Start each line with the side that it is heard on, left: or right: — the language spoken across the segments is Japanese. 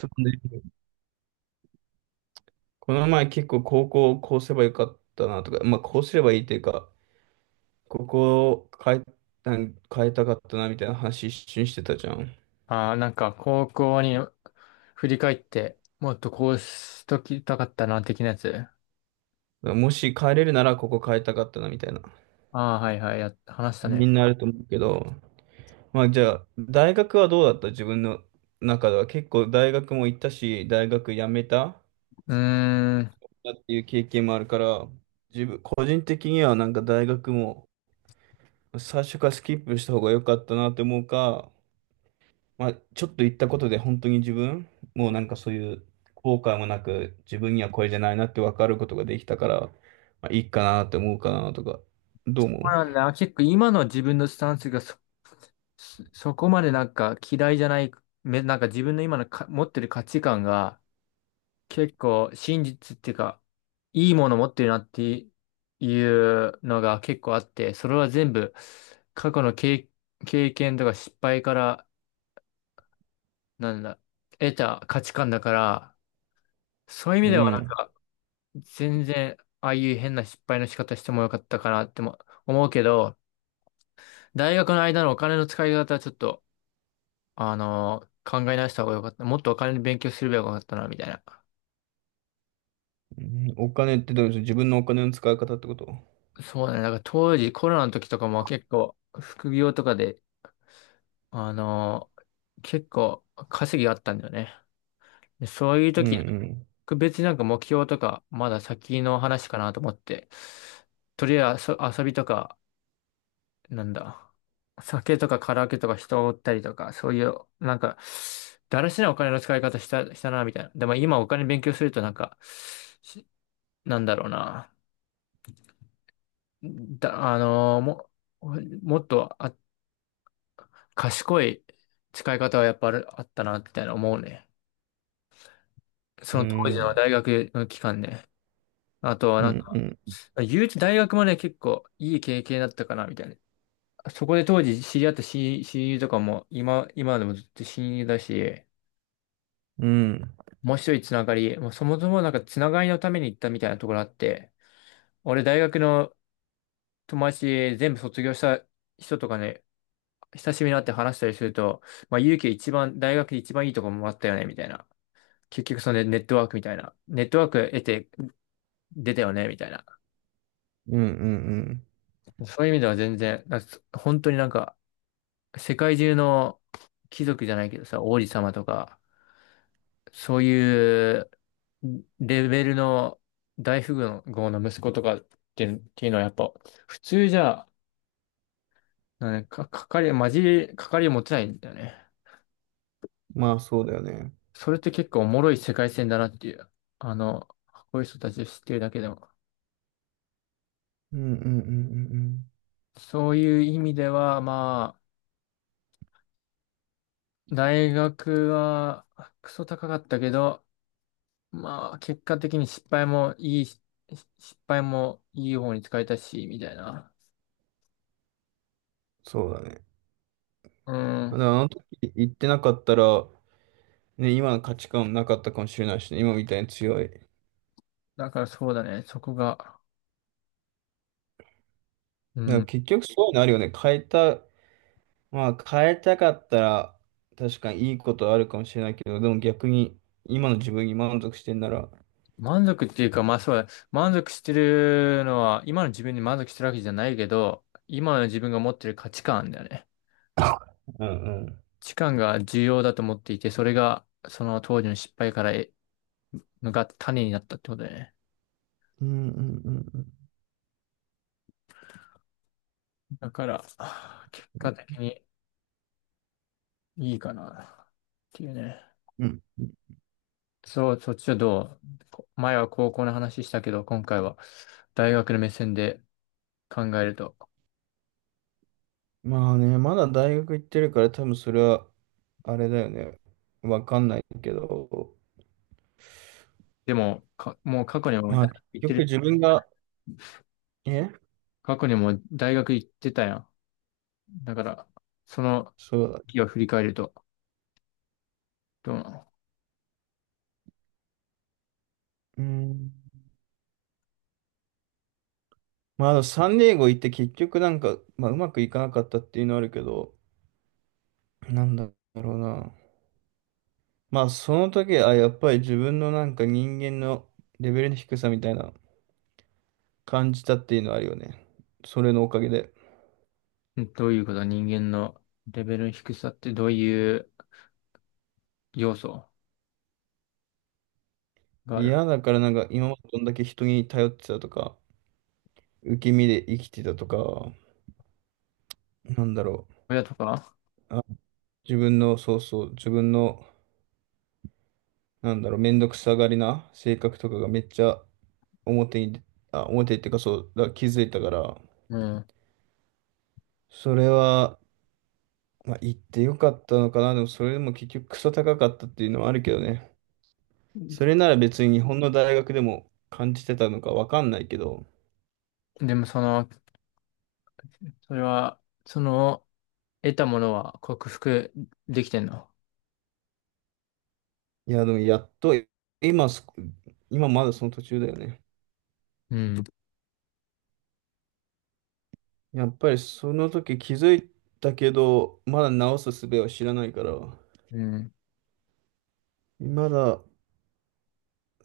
right: そうね。この前結構高校こうすればよかったなとか、まあこうすればいいというか、ここを変え、なん変えたかったなみたいな話一瞬してたじゃん。だか
left: ああ、なんか高校に振り返って、もっとこうしときたかったな、的なやつ。
right: らもし変えれるならここ変えたかったなみたいな。
left: ああ、はいはい、や、話した
right: み
left: ね。
right: んなあると思うけど、まあじゃあ大学はどうだった？自分の中では結構大学も行ったし、大学辞めたっ
left: うーん。
right: ていう経験もあるから、自分、個人的にはなんか大学も最初からスキップした方が良かったなって思うか、まあ、ちょっと言ったことで本当に自分、もうなんかそういう後悔もなく、自分にはこれじゃないなって分かることができたから、まあ、いいかなって思うかなとか、ど
left: そ
right: う思
left: うなんだ。結構今の自分のスタンスが、そこまでなんか嫌いじゃない、なんか自分の今のか持ってる価値観が結構真実っていうか、いいもの持ってるなっていうのが結構あって、それは全部過去の経験とか失敗から、なんだ、得た価値観だから、そういう意
right: う？
left: 味
right: う
left: ではなん
right: ん。
left: か、全然、ああいう変な失敗の仕方してもよかったかなっても思うけど、大学の間のお金の使い方はちょっと、考え直した方がよかった。もっとお金の勉強すればよかったな、みたいな。
right: うん。お金ってどういうこと？自分のお金の使い方ってこと？
left: そうだね。なんか当時、コロナの時とかも結構、副業とかで、あのー結構稼ぎがあったんだよね。でそういう
right: う
left: 時、
right: ん
left: 別になんか目標とか、まだ先の話かなと思って、とりあえず遊びとか、なんだ、酒とかカラオケとか人を追ったりとか、そういう、なんか、だらしないお金の使い方したな、みたいな。でも今お金勉強するとなんか、しなんだろうな、だ、あのーも、もっと賢い使い方はやっぱあったな、みたいな思うね。そ
right: う
left: の当
right: ん。う
left: 時の
right: ん。
left: 大学の期間ね。あとは
right: う
left: なんか、
right: んうん
left: 言うて大学もね、結構いい経験だったかな、みたいな。そこで当時知り合った親友とかも今でもずっと親友だし、
right: うん。
left: 面白いつながり。もうそもそもなんかつながりのために行ったみたいなところあって、俺大学の友達全部卒業した人とかね、久しぶりに会って話したりすると、まあ、勇気一番、大学で一番いいとこもあったよね、みたいな。結局そのねネットワークみたいな。ネットワーク得て出たよね、みたいな。
right: うんうんうん。
left: そういう意味では全然、なんか本当になんか、世界中の貴族じゃないけどさ、王子様とか、そういうレベルの大富豪の息子とかっていうのはやっぱ普通じゃ、なんか、かかり、まじり、かかり持てないんだよね。
right: まあそうだよね。
left: それって結構おもろい世界線だなっていう。あの、こういう人たちを知ってるだけでも。
right: うんうんうんうんうん。
left: そういう意味では、まあ、大学はクソ高かったけど、まあ、結果的に失敗もいいし、失敗もいい方に使えたし、みたいな。
right: そうだね。
left: う
right: だ
left: ん。
right: からあの時言ってなかったら、ね、今の価値観なかったかもしれないしね、今みたいに強い。
left: だからそうだね。そこが。う
right: なんか
left: ん。
right: 結局そういうのあるよね。変えた、まあ変えたかったら確かにいいことあるかもしれないけど、でも逆に今の自分に満足してんなら、
left: 満足っていうか、まあそうだ。満足してるのは、今の自分に満足してるわけじゃないけど、今の自分が持ってる価値観だよね。
right: うんうん。
left: 価値観が重要だと思っていて、それが、その当時の失敗からのが種になったってことだよね。
right: うんうんうん
left: だから、結果的にいいかな。っていうね。
right: うん。うん。
left: そう、そっちはどう？こ前は高校の話したけど、今回は大学の目線で考えると。
right: まあね、まだ大学行ってるから多分それはあれだよね。わかんないけど、
left: でも、もう過去にも大
right: まあ結
left: 学行って
right: 局
left: る。
right: 自分が、え
left: 過去にも大学行ってたやん。だから、その
right: そうだ。
left: 時を振り返ると、どうな
right: うん。まああのサンディエゴ行って結局なんか、まあうまくいかなかったっていうのはあるけど、なんだろうな。まあ、その時、あ、やっぱり自分のなんか人間のレベルの低さみたいな感じたっていうのはあるよね。それのおかげで。
left: の？どういうこと？人間のレベルの低さってどういう要素がある？
right: 嫌だからなんか今までどんだけ人に頼ってたとか、受け身で生きてたとか、なんだろ
left: 親とか？
right: う。あ、自分の、そうそう、自分の、なんだろう、めんどくさがりな性格とかがめっちゃ表に、あ、表っていうかそう、だ、気づいたから、
left: うん。
right: それは、まあ、言ってよかったのかな。でもそれでも結局クソ高かったっていうのはあるけどね。それなら別に日本の大学でも感じてたのかわかんないけど、
left: でもその、それは、その、得たものは克服できてんの？
right: いや、でもやっと、今そ、今まだその途中だよね。
left: うん。
right: やっぱりその時気づいたけど、まだ直す術を知らないから、
left: うん。
right: まだ、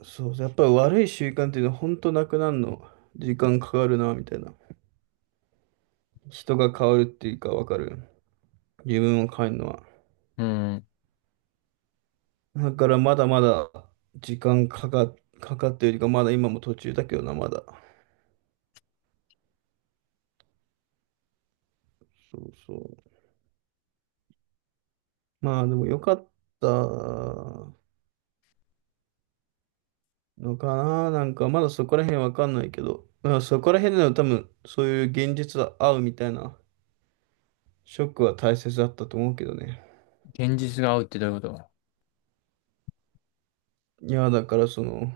right: そう、やっぱり悪い習慣っていうのは本当なくなるの、時間かかるな、みたいな。人が変わるっていうかわかる。自分を変えるのは。
left: うん。
right: だからまだまだ時間かかってるよりか、まだ今も途中だけどな、まだ。そうそう。まあでも良かったのかな。なんかまだそこら辺わかんないけど、まあそこら辺での多分そういう現実は合うみたいなショックは大切だったと思うけどね。
left: 現実が合うってどういうこと？
right: いや、だからその、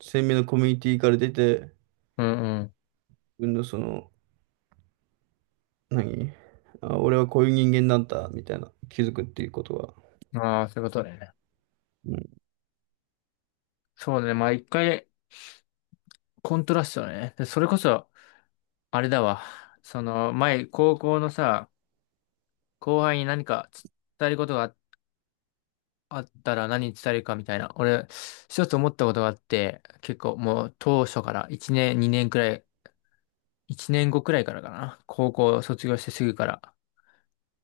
right: 鮮明なコミュニティから出て、自
left: うん
right: 分のその、何俺はこういう人間なんだ、みたいな気づくっていうことは。
left: うん。ああ、そういうことだよね。
right: うん。
left: そうね。まあ一回、コントラストだね。で、それこそ、あれだわ。その、前、高校のさ、後輩に何か伝えることがあったら何伝えるかみたいな。俺、一つ思ったことがあって、結構もう当初から1年、2年くらい、1年後くらいからかな。高校卒業してすぐから。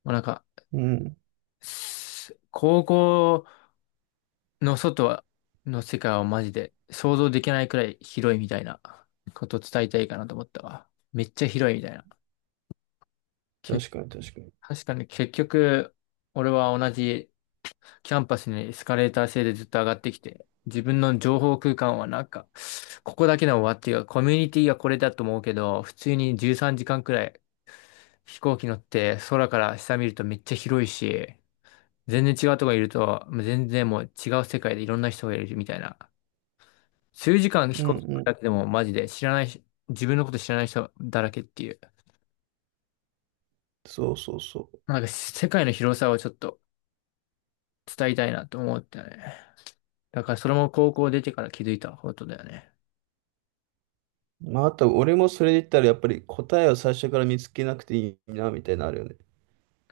left: もうなんか、
right: うん。
left: 高校の外の世界はマジで想像できないくらい広いみたいなことを伝えたいかなと思ったわ。めっちゃ広いみたいな。け、
right: 確かに確かに。
left: 確かに結局、俺は同じキャンパスにエスカレーター制でずっと上がってきて、自分の情報空間はなんか、ここだけの終わっていうか、コミュニティがこれだと思うけど、普通に13時間くらい飛行機乗って空から下見るとめっちゃ広いし、全然違うとこにいると、もう全然もう違う世界でいろんな人がいるみたいな。数時間飛
right: うん
left: 行
right: う
left: 機
right: ん。
left: だけでもマジで知らないし、自分のこと知らない人だらけっていう。
right: そうそうそう。
left: なんか世界の広さをちょっと伝えたいなと思ったね。だからそれも高校出てから気づいたことだよね。
right: まああと俺もそれで言ったらやっぱり答えを最初から見つけなくていいな、みたいなのあるよね。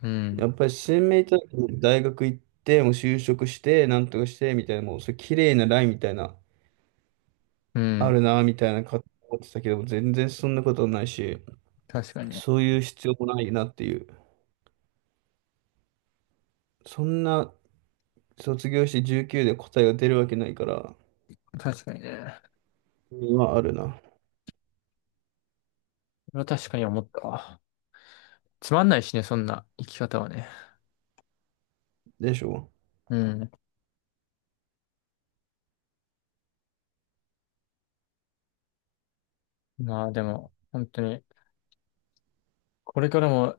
left: うん。
right: やっぱり新明と大学行って、もう就職して、なんとかして、みたいな、もう、それ綺麗なラインみたいな、
left: う
right: あ
left: ん。
right: るな、みたいな、か思ってたけども、全然そんなことないし、
left: 確かに。
right: そういう必要もないなっていう。そんな、卒業して19で答えが出るわけないから、
left: 確かにね。
right: 今あるな。
left: それは確かに思ったわ。つまんないしね、そんな生き方はね。
right: でしょ？
left: うん。まあでも、本当に、これからも、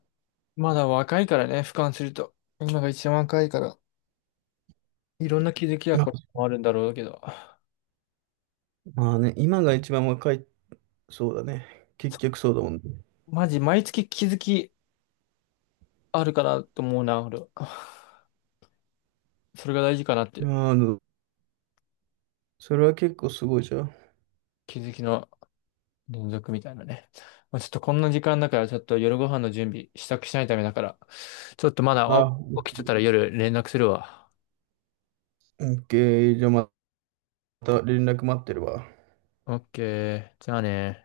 left: まだ若いからね、俯瞰すると。今が一番若いから、いろんな気づきは
right: ま
left: これ
right: あ
left: もあるんだろうけど。
right: まあね、今が一番若い、そうだね。結局そうだもんね。
left: マジ、毎月気づきあるかなと思うな、俺は。それが大事かなって。
right: まああ、それは結構すごいじゃん。
left: 気づきの連続みたいなね。まあ、ちょっとこんな時間だから、ちょっと夜ご飯の準備、支度しないためだから、ちょっとまだ、
right: あ、
left: 起きてたら夜連絡するわ。
right: オッケー。じゃあまた連絡待ってるわ。
left: オッケー。じゃあね。